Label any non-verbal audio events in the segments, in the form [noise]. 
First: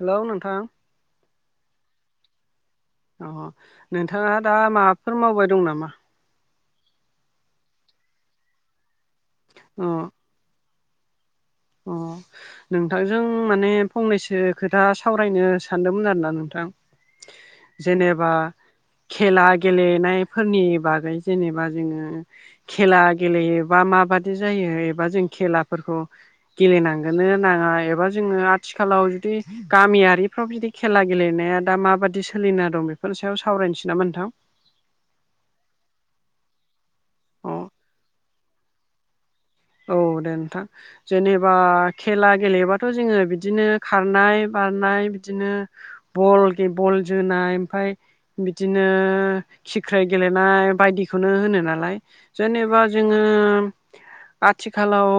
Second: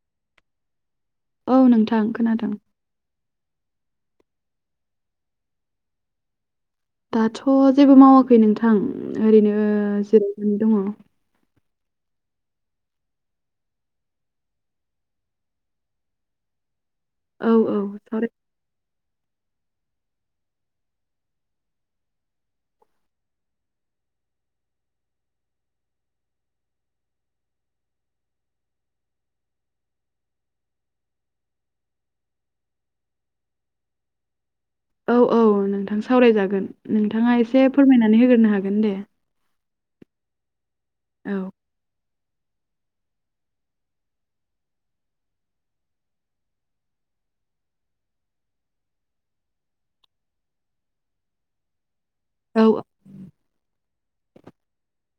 Hello नोंथां? औ नोंथां खोनादों। अ नोंथाङा दा माबाफोर मावबाय दं नामा? दाथ' जेबो मावाखै नोंथां ओरैनो अ जिरायनानै दङ। अ नोंथांजों माने फंनैसो खोथा सावरायनो सानदोंमोन आरोना नोंथां। औ सावराय जेनेबा खेला गेलेनायफोरनि बागै जेनेबा जोङो खेला गेलेयोबा माबादि जायो एबा जों खेलाफोरखौ गेलेनांगोनो नाङा एबा जोङो आथिखालाव जुदि गामियारिफ्राव बिदि खेला गेलेनाया दा माबादि सोलिना दं बेफोरनि सायाव सावरायनोसै नामा नोंथां? औ औ नोंथां सावरायजागोन नोंथाङा अ एसे फोरमायनानै होग्रोनो हागोन दे। औ दे नोंथां। औ जेनेबा खेला गेलेबाथ' जोङो बिदिनो खारनाय बारनाय बिदिनो बल गे बल जोनाय ओमफाय बिदिनो खिख्रे गेलेनाय बायदिखौनो होनो नालाय औ औ जेनेबा जोङो आथिखालाव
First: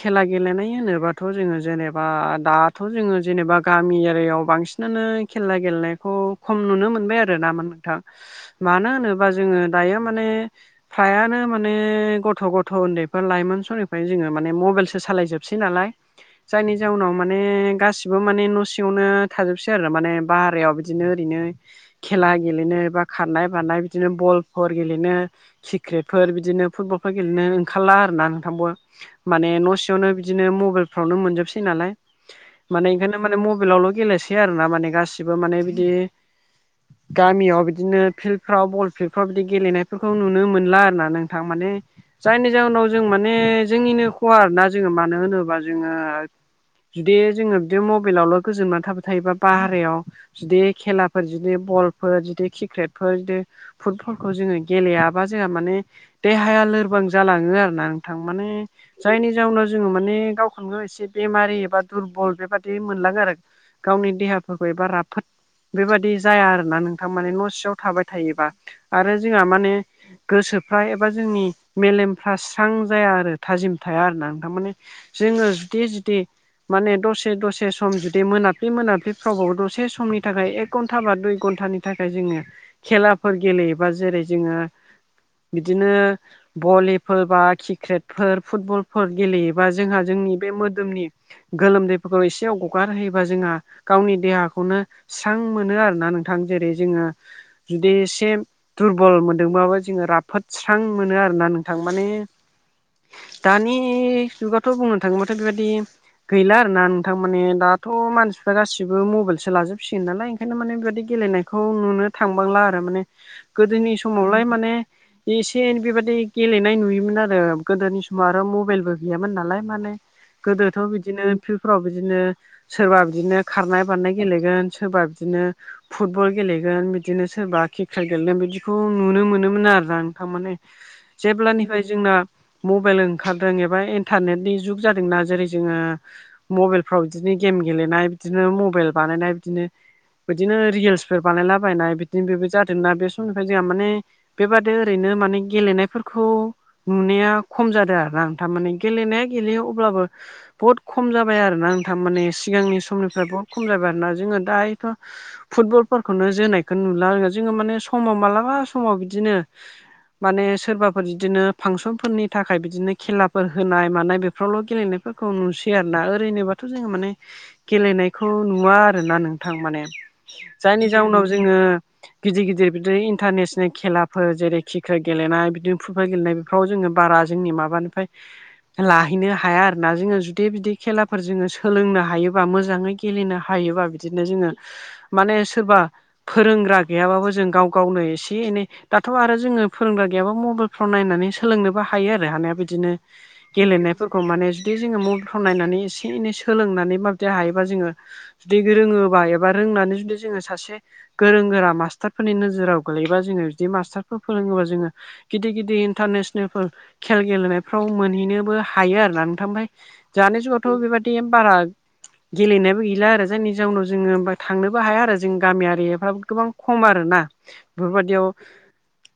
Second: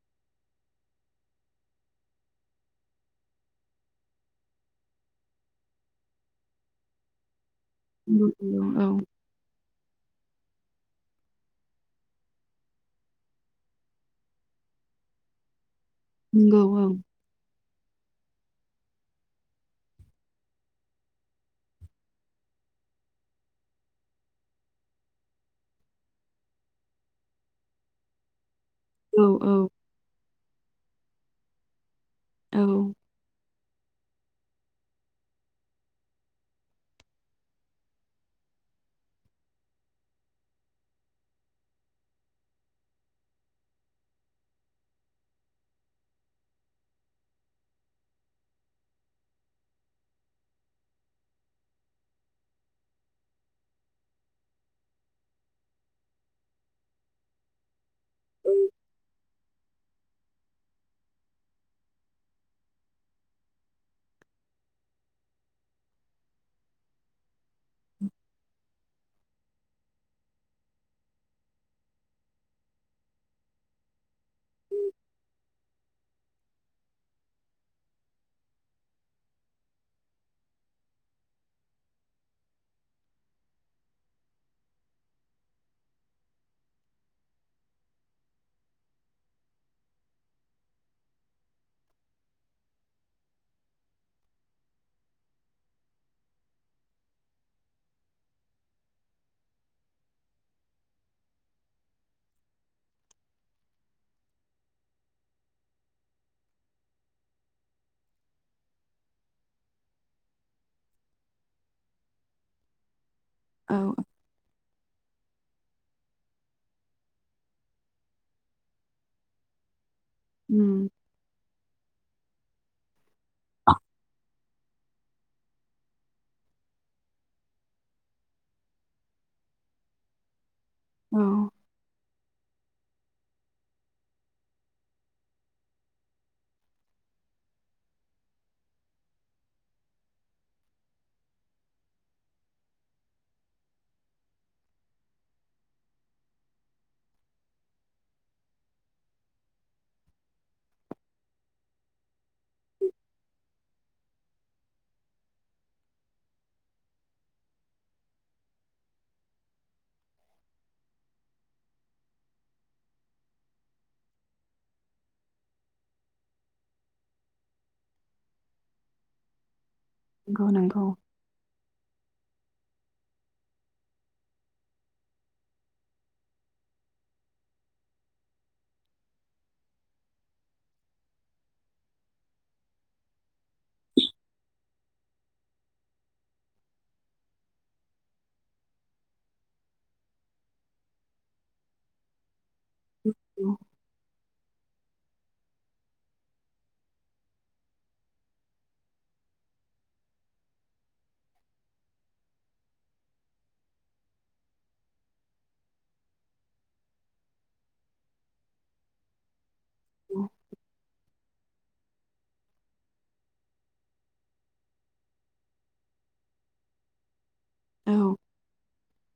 खेला गेलेनाय होनोबाथ' जोङो जेनेबा दा थ' जोङो जेनेबा गामि एरियायाव बांसिनानो खेला गेलेनायखौ खम नुनो मोनबाय आरो ना मोन थां नंगौ औ मानो होनो बा जोङो दायो माने प्रायानो माने गथ' गथ' उनदैफोर लाइमोन स निफ्राय जों म मबाइलसो सालायजोबसै नालाय नंगौ जायनि औ जाउनाव माने गासिबो माने न' सिङावनो थाजोबसै आरो माने बाहेरायाव बिदिनो ओरैनो खेला गेलेनो बा खारनाय बारनाय बिदिनो बलफोर गेलेनो किक्रेटफोर बिदिनो फुटबलफोर गेलेनो ओंखारला आर ना। औ [inaudible] माने न' सिङावनो बिदिनो मबाइलफ्रावनो मोनजोबसै नालाय औ माने ओंखायनो माने मबाइलावल' गेलेसै आरो ना माने गासिबो माने बिदि गामियाव बिदिनो फिल्डफ्राव बल फिल्डफ्राव बिदि गेलेनायफोरखौ नुनो मोनला आरोना नोंथां। माने जायनि जाहोनाव जों माने जोंनिनो खहा आरोना जोङो मानो होनोब्ला जोङो जुदि जोङो बिदि मबाइलावल' गोजोमना थाबाय थायोबा बाह्रायाव बिदि खेलाफोर जुदि बलफोर जुदि क्रिकेटफोर जुदि फुटफरखौ जोङो गेलेयाबा जोंहा माने देहाया लोरबां जालाङो आरो ना थां माने जायनि जाउनाव जोङो माने गावखौनो गाव एसे बेमारि एबा दुरबल बेबादि मोनलाङो आरो गावनि देहाफोरखौ एबा राफोद बेबादि जाया आरोना नोंथां। माने न' सियाव थाबाय थायोबा आरो जोंहा माने गोसोफ्रा एबा जोंनि मेलेमफ्रा स्रां जाया आरो थाजिम थाया आरो ना नोंथां। माने जोङो जुदि जुदि माने दसे दसे सम जुदि मोनाब्लि मोनाब्लिफ्रावबो दसे समनि थाखाय एक एक घन्टा बा दुइ घन्टानि थाखाय जोङो खेलाफोर गेलेयोबा जेरै जोङो बिदिनो भलिफोर बा कि क्रेटफोर, फुटबलफोर गेलेयोबा जोंहा जोंनि बे मोदोमनि गोलोमदैफोरखौ एसेव गगारहोयोबा जोंहा गावनि देहाखौनो स्रां मोनो आरो ना नोंथां। जेरै जोङो जुदि एसे दुरबल मोनदोंबाबो जोङो राफोद स्रां मोनो आरोना नोंथां माने दानि जुगावथ' बुंनो थाङोबाथ बेबायदि गैला आरो ना नोंथां माने दाथ' मानसिफ्रा गासिबो मबाइलसो लाजोबसिगोन नालाय ओंखायनो माने बेबायदि गेलेनाय खौ नुनो थांबांला आरो माने औ गोदोनि समावलाय माने एसे एनै बेबादि गेलेनाय नुयोमोन आरो गोदोनि समाव आरो मबाइलबो गैयामोन नालाय माने गोदोथ' उम बिदिनो फिलफ्राव बिदिनो सोरबा बिदिनो खारनाय बारनाय गेलेगोन सोरबा बिदिनो फुटबल गेलेगोन, बिदिनो सोरबा क्रिकेट गेलेगोन बिदिखौ नुनो मोनोमोन आरो ना नोंथां माने औ जेब्लानिफ्राय जोंना मबाइल ओंखारदों एबा इन्टारनेटनि जुग जादोंना जेरै जोङो मबाइलफ्राव बिदिनो गेम गेलेनाय बिदिनो मबाइल बानायनाय बिदिनो बिदिनो रिल्सफोर बानायलाबायनाय बिदिनो बेबो जादोंना बे समनिफ्राय जोंहा माने बेबादि ओरैनो माने गेलेनायफोरखौ नुनाया खम जादों आरोना नोंथां माने गेलेनाया गेलेयो अब्लाबो बुहुत खम जाबाय आरो ना नोंथां माने सिगांनि समनिफ्राय बहुत खम जाबाय आरो ना जोङो दायोथ' फुटबलफोरखौनो जोनायखौ नुला आरो जोङो माने समाव मालाबा समाव बिदिनो माने सोरबाफोर बिदिनो फांसनफोरनि थाखाय बिदिनो खेलाफोर होनाय मानाय बेफोरावल' गेलेनायफोरखौ नुसै आरोना ओरैनोबा थ' जोङो माने गेलेनायखौ नुवा आरोना नोंथां माने। नंगौ नंगौ जायनि जाउनाव जोङो। गिदिर गिदिर बिदि इन्टारनेसनेल खेलाफोर जेरै क्रिकेट गेलेनाय बिदिनो फुटबल गेलेनाय। फ्राव जोङो बारा जोंनि माबानिफ्राय। लाहैनो हाया आरो ना जोङो जुदि बिुदि खेलाफोर जोङो सोलोंनो हायोबा मोजाङै। गेलेनो हायोबा बिदिनो जोङो माने सोरबा। फोरोंग्रा गैयाबाबो जों गाव गावनो एसे एनै। दाथ' आरो जोङो फोरोंग्रा गैयाबा मबाइल फाव नायनानै। सोलोंनोबो हायो आरो हानाया बिदिनो औ गेलेनायफोरखौ माने। दि जोङो मबाइलफ्राव नायनानै एसे एनै सोलोंनानै माबायदि हायोबा जोङो। जुदि रोङोबा एबा रोंनानै जुदि जोङो सासे गोरों गोरा मास्टारफोरनि नोजोराव गोलैबा जोङो जुदि मास्टारफोर फोरोङोबा जोङो गिदि-गिदि इनथानेस। [unintelligible] खेल गेलेनायफ्राव मोनहैनोबो हायो आरोना नोंथां ओमफ्राय जानि जुगावथ' बेबा दि बारा गेलेनायबो गैला आरो जायनि जााहउनाव जोङो थांनोबो हाया आरो जों गामियारिफ्राबो गोबां खम आरोना। औ बेफोरबायदियाव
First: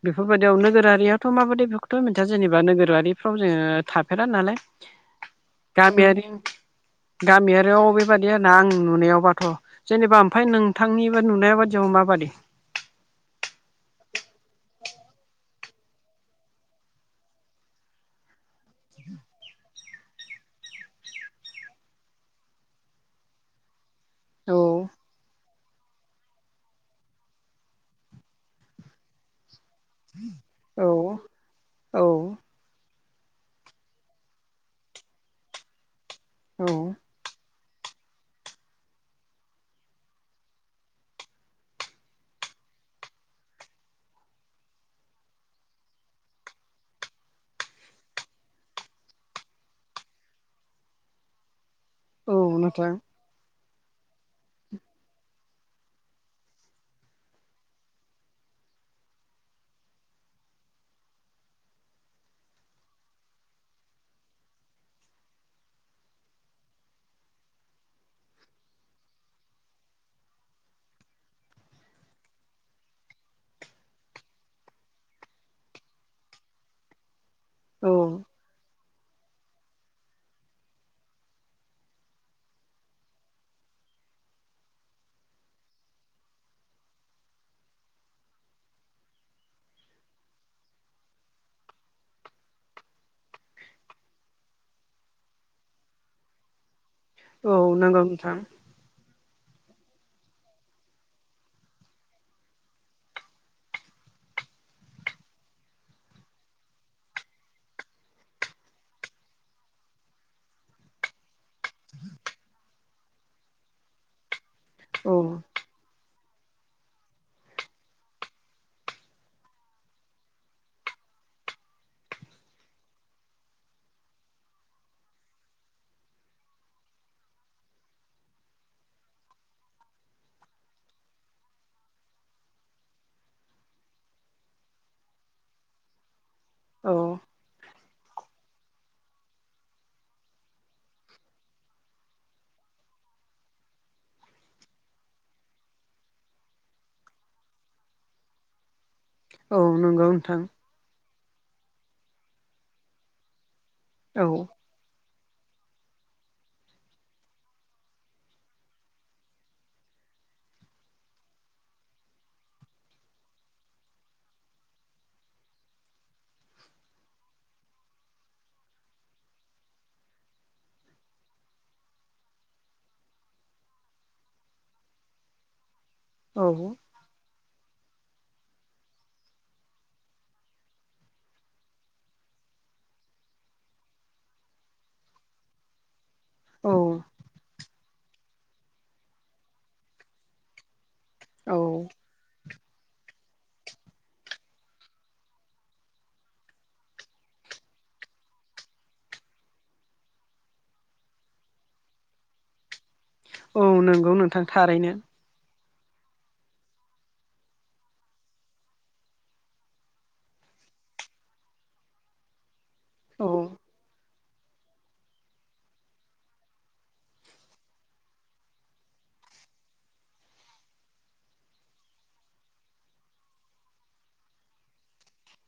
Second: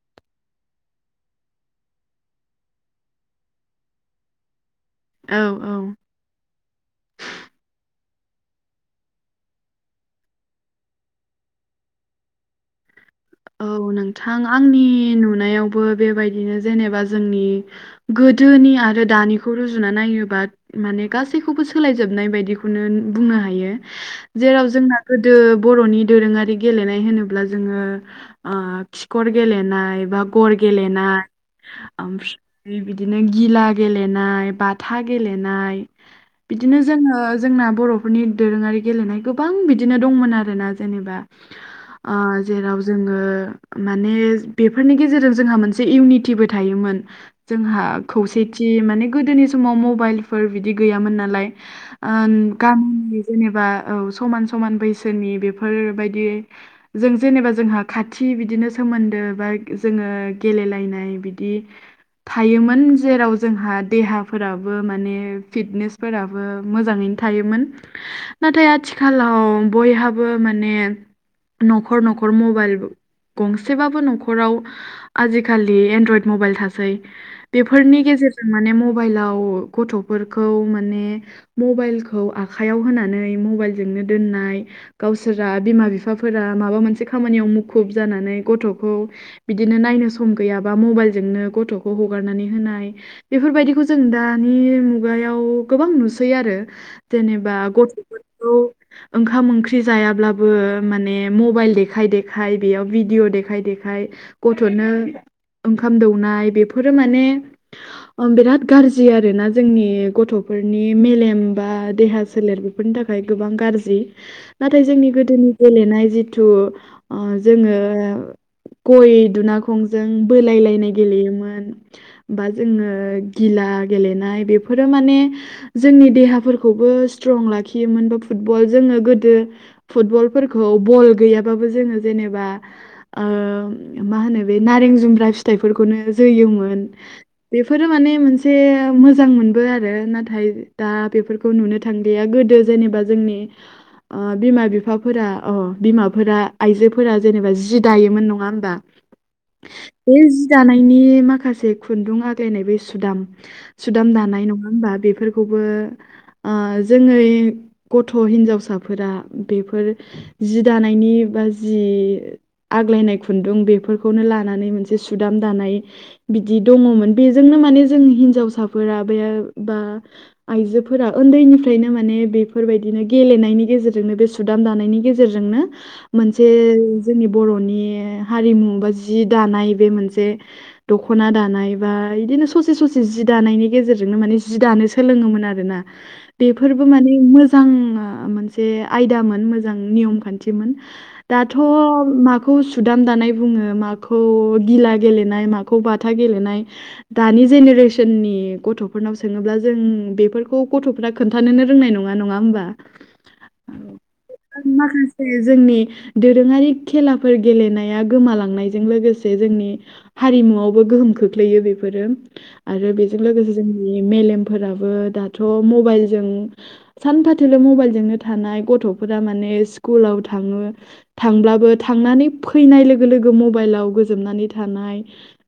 बेफोरबायदियाव नोगोरारियाथ' माबादि बे। [unintelligible] जेनेबा नोगोरारिफ्राव जोङो थाफेरा नालाय। औ औ गामियारि गामियारियाव अबे। बादि आरो ना आं नुनायावबाथ' जेनेबा ओमफ्राय नोंथांनिबो नुनाय बादियाव माबादि? औ नोंथां आंनि नुनायावबो बेबायदिनो जेनेबा जोंनि गोदोनि आरो दानिखौ' जुना नायोबा माने गासैखौबो सोलायजोबनाय बायदिखौनो बुंनो हायो। औ जेराव जोंना गोदो बर'नि दोरोङारि गेलेनाय होनोब्ला जोङो ओ खिखर गेलेनाय, बा गर औ गेलेनाय औ आम बिदिनो गिला गेलेनाय, बाथा गेलेनाय औ बिदिनो जोङो जोंना बर'फोरनि दोरोङारि गेलेनाय गोबां बिदिनो दंमोन आरोना जेनेबा। आ जेराव। जोङो माने बेफोरनि गेजेरजों जोंहा मोनसे इउनिटिबो थायोमोन। जोंहा खौसेथि माने गोदोनि समाव मबाइलफोर बिदि गैयामोन नालाय। औ आन्त गाम नोंथां जेनेबा औ समान समान बैसोनि बेफोरबायदि जों जेनेबा जोंहा खाथि बिदिनो सोमोन्दो बा जोङो गेलेलायनाय बिदि थायोमोन जेराव जोंहा देहाफोराबो माने फिटनेस फोराबो मोजाङैनो थायोमोन। नाथाय आथिखालाव बयहाबो माने न'खर न'खर मबाइल गंसेबाबो न'खराव आजिखालि एनड्रयड मबाइल थासै। औ बेफोरनि गेजेरजों माने मबाइलाव गथ'फोरखौ माने। मबाइलखौ आखाइयाव होनानै मबाइलजोंनो दोननाय। गावसोरा बिमा बिफाफोरा माबा मोनसे खामानियाव मुखुब जानानै गथ'खौ। बिदिनो नायनो सम गैयाबा मबाइलजोंनो गथ'खौ हगारनानै होनाय। बेफोरबायदिखौ जों दानि मुगायाव गोबां नुसै आरो। जेनेबा औ नंगौ नोंथां गथ'फोरखौ ओंखाम ओंख्रि जायाब्लाबो माने मबाइल देखाय दे खाय बेयाव भिडअ देखाय देखाय गथ'नो। ओंखाम दौनाय बेफोरो माने। ओम बेराद गाज्रि आरो ना जोंनि गथ'फोरनि मेलेम बा देहा सोलेर फोरनि थाखाय गोबां गाज्रि नाथाय जोंनि औ गोदोनि गेलेनाय जिथु ओ जोङो गय दुनाखंजों बोलाय लायनाय गेलेयोमोन। बा जोङो गिला गेलेनाय बेफोरो माने जोंनि देहाफोरखौबो स्ट्रं लाखियोमोन बा फुटबल जोङो गोदो फुटबलफोरखौ बल गैयाबाबो जोङो जेनेबा ओ मा होनो बे नारें जुमब्रा फिथाइफोरखौनो जोनयोमोन औ बेफोरो माने मोनसे मोजां मोन बो आरो नाथाय दा बेफोरखौ नुनो थांलिया गोदो जेनेबा जोंनि ओ बिमा बिफाफोरा अ बिमाफोरा आइजोफोरा जेनेबा जि दायोमोन नङा होमबा? औ नंगौ बे नोंथां जि दानायनि माखासे खुन्दुं आग्लायनाय बे सुदाम सुदाम औ दानाय नङा होमबा बेफोरखौबो ओ जों ओरै गथ' हिन्जावसाफोरा बेफोर जि दानायनि बा जि आग्लायनाय खुन्दुं बेफोरखौनो लानानै मोनसे सुदाम दानाय बिदि दङमोन बेजोंनो माने जों हिनजावसाफोर बे बा आइजोफोरा उन्दैनिफ्रायनो माने बेफोरबायदिनो गेलेनायनि गेजेरजोंनो बे सुदाम दानायनि गेजेरजोंनो औ मोनसे जोंनि बर'नि हारिमु बा जि दानाय बे मोनसे दख'ना दानाय बा बिदिनो ससे ससे जि दानायनि गेजेरजोंनो माने जि दानो सोलोङोमोन आरो ना। [inaudible] बेफोरबो माने मोजां मोनसे आयदामोन मोजां नियम खान्थिमोन। दाथ' औ मा खौ सुदाम दानाय बुङो? माखौ गिला गेलेनाय? माखौ बाथा गेलेनाय? दानि जेनेरेसननि गथ'फोरनाव सोङोब्ला जों बेफोरखौ गथ' फ्रा खोनथानो रोंनाय नङा नोङा होमबा? औ नंगौ नोंथां थारैनो। फैयो जोंनि दोरोङारि खेलाफोर गेलेनाया गोमालांनायजों लोगोसे जोंनि हारिमुवआवबो गोहोम खोख्लैयो बेफोरो। आरो बेजों औ लोगोसे जोंनि मेलेमफोराबो दाथ' मबाइलजों सानफाथोलो मबाइलजोंनो थानाय गथ'फोरा माने स्कुलाव था थाङो थांब्लाबो थांनानै फैनाय लोगो लोगो मबाइलाव गोजोमनानै थानाय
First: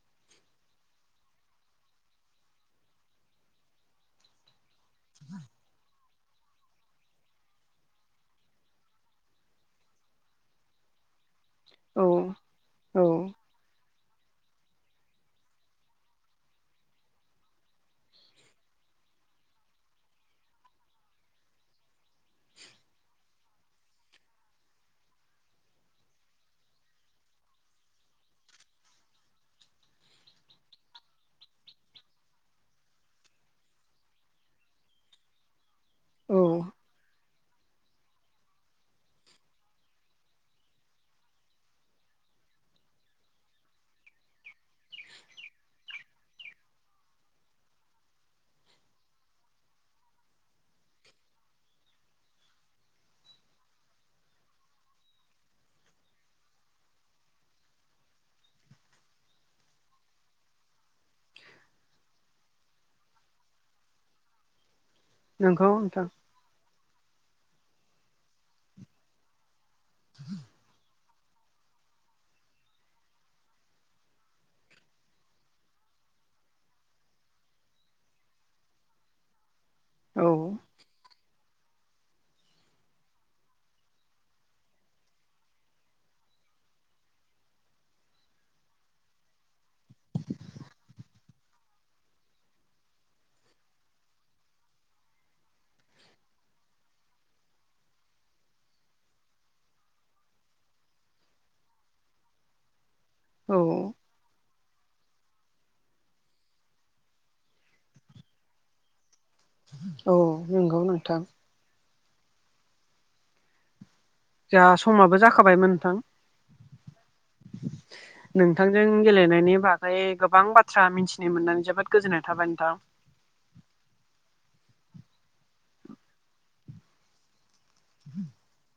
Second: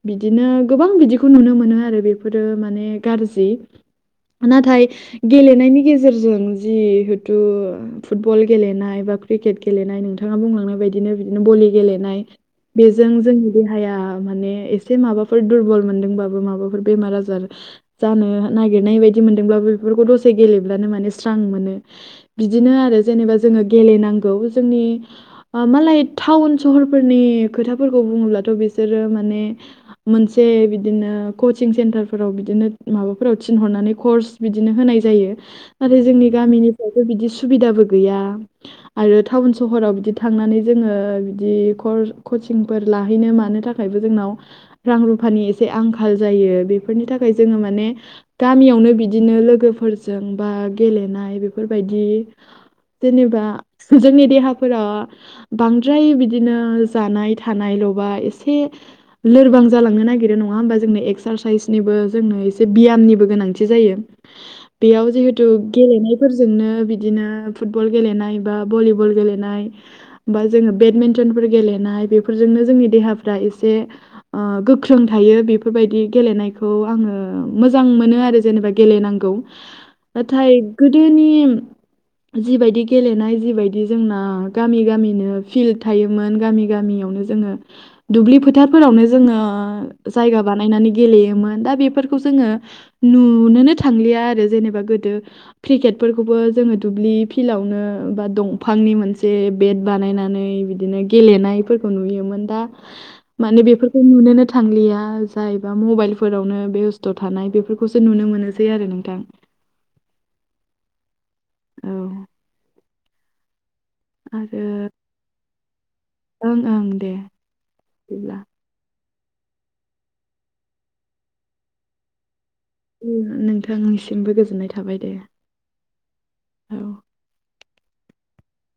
बिदिनो गोबां बिदिखौ नुनो मोनो आरो बेफोरो माने गाज्रि नाथाय गेलेनायनि गेजेरजों जिहेथु फुटबल गेलेनाय बा क्रिकेट गेलेनाय नोंथाङा बुंलांनाय बायदिनो बिदिनो बलि औ गेलेनाय औ बेजों जोंनि देहाया माने एसे माबाफोर दुरबल मोनदोंबाबो माबाफोर बेमार आजार जानो नागिरनाय बायदि मोनदोंब्लाबो बेफोरखौ दसे गेलेब्लानो माने स्रां मोनो। बिदिनो आरो जेनेबा जोङो गेलेनांगौ जोंनि मालाय टाउन सहरफोरनि खोथाफोरखौ बुङोब्लाथ' बिसोरो माने मोनसे बिदिनो कचिं सेन्टारफोराव बिदिनो माबाफोराव थिनहरनानै कर्स बिदिनो होनाय जायो। नाथाय जोंनि औ गामिनिफ्रायथ' बिदि सुबिदाबो गैया आरो टाउन सहराव बिदि थांनानै जोङो बिदि कोर्स कचिंफोर लाहैनो मानो थाखायबो जोंनाव रां रुफानि एसे आंखाल जायो बेफोरनि थाखाय जोङो माने गामियावनो बिदिनो लोगोफोरजों बा गेलेनाय बेफोरबायदि जेनेबा जोंनि देहाफोरा बांद्राय बिदिनो जानाय थानायल'बा एसे लोरबां जालांनो नागिरो नङा होमबा? जोंनो एक्सारसाइसनिबो जोंनो एसे बियामनिबो गोनांथि जायो। बेयाव जिहेथु नंगौ नोंथां गेलेनायफोरजोंनो बिदिनो फुटबल गेलेनाय बा भलिबल गेलेनाय बा जोंङो बेडमिन्टनफोर गेलेनाय बेफोरजोंनो जोंनि देहाफ्रा एसे ओ गोख्रों थायो बेफोरबायदि गेलेनायखौ आंङो मोजां मोनो आरो जेनेबा गेलेनांगौ औ नाथाय गोदोनि जिबायदि गेलेनाय जिबायदि जोंना गामि गामिनो फिल्ड थायोमोन गामि गामियावनो जोंङो दुब्लि फोथारफोरावनो जोंङो जायगा बानायनानै गेलेयोमोन दा बेफोरखौ जोंङो - नुनोनो थांलिया आरो जेनेबा गोदो क्रिकेटफोरखौबो जोंङो दुब्लि फिल्डआवनो बा दंफांनि मोनसे बेट बानायनानै बिदिनो गेलेनायफोरखौ नुयोमोन दा [inaudible] माने बेफोरखौ नुनोनो थांलिया जायबा मबाइलफोरावनो बेस्थ' थानाय बेफोरखौसो नुनो मोनोसै आरो नोंथां। औ नंगौ नोंथां। औ। आरो जोंहा समाबो जाखाबायमोन नोंथां। ओं ओं दे बिदिब्ला। नोंथांजों गेलेनायनि बागै गोबां बाथ्रा मिथिनो मोननानै जोबोद गोजोननाय थाबाय नोंथां। नोंथांनिसिमबो गोजोननाय थाबाय दे औ। [inaudible]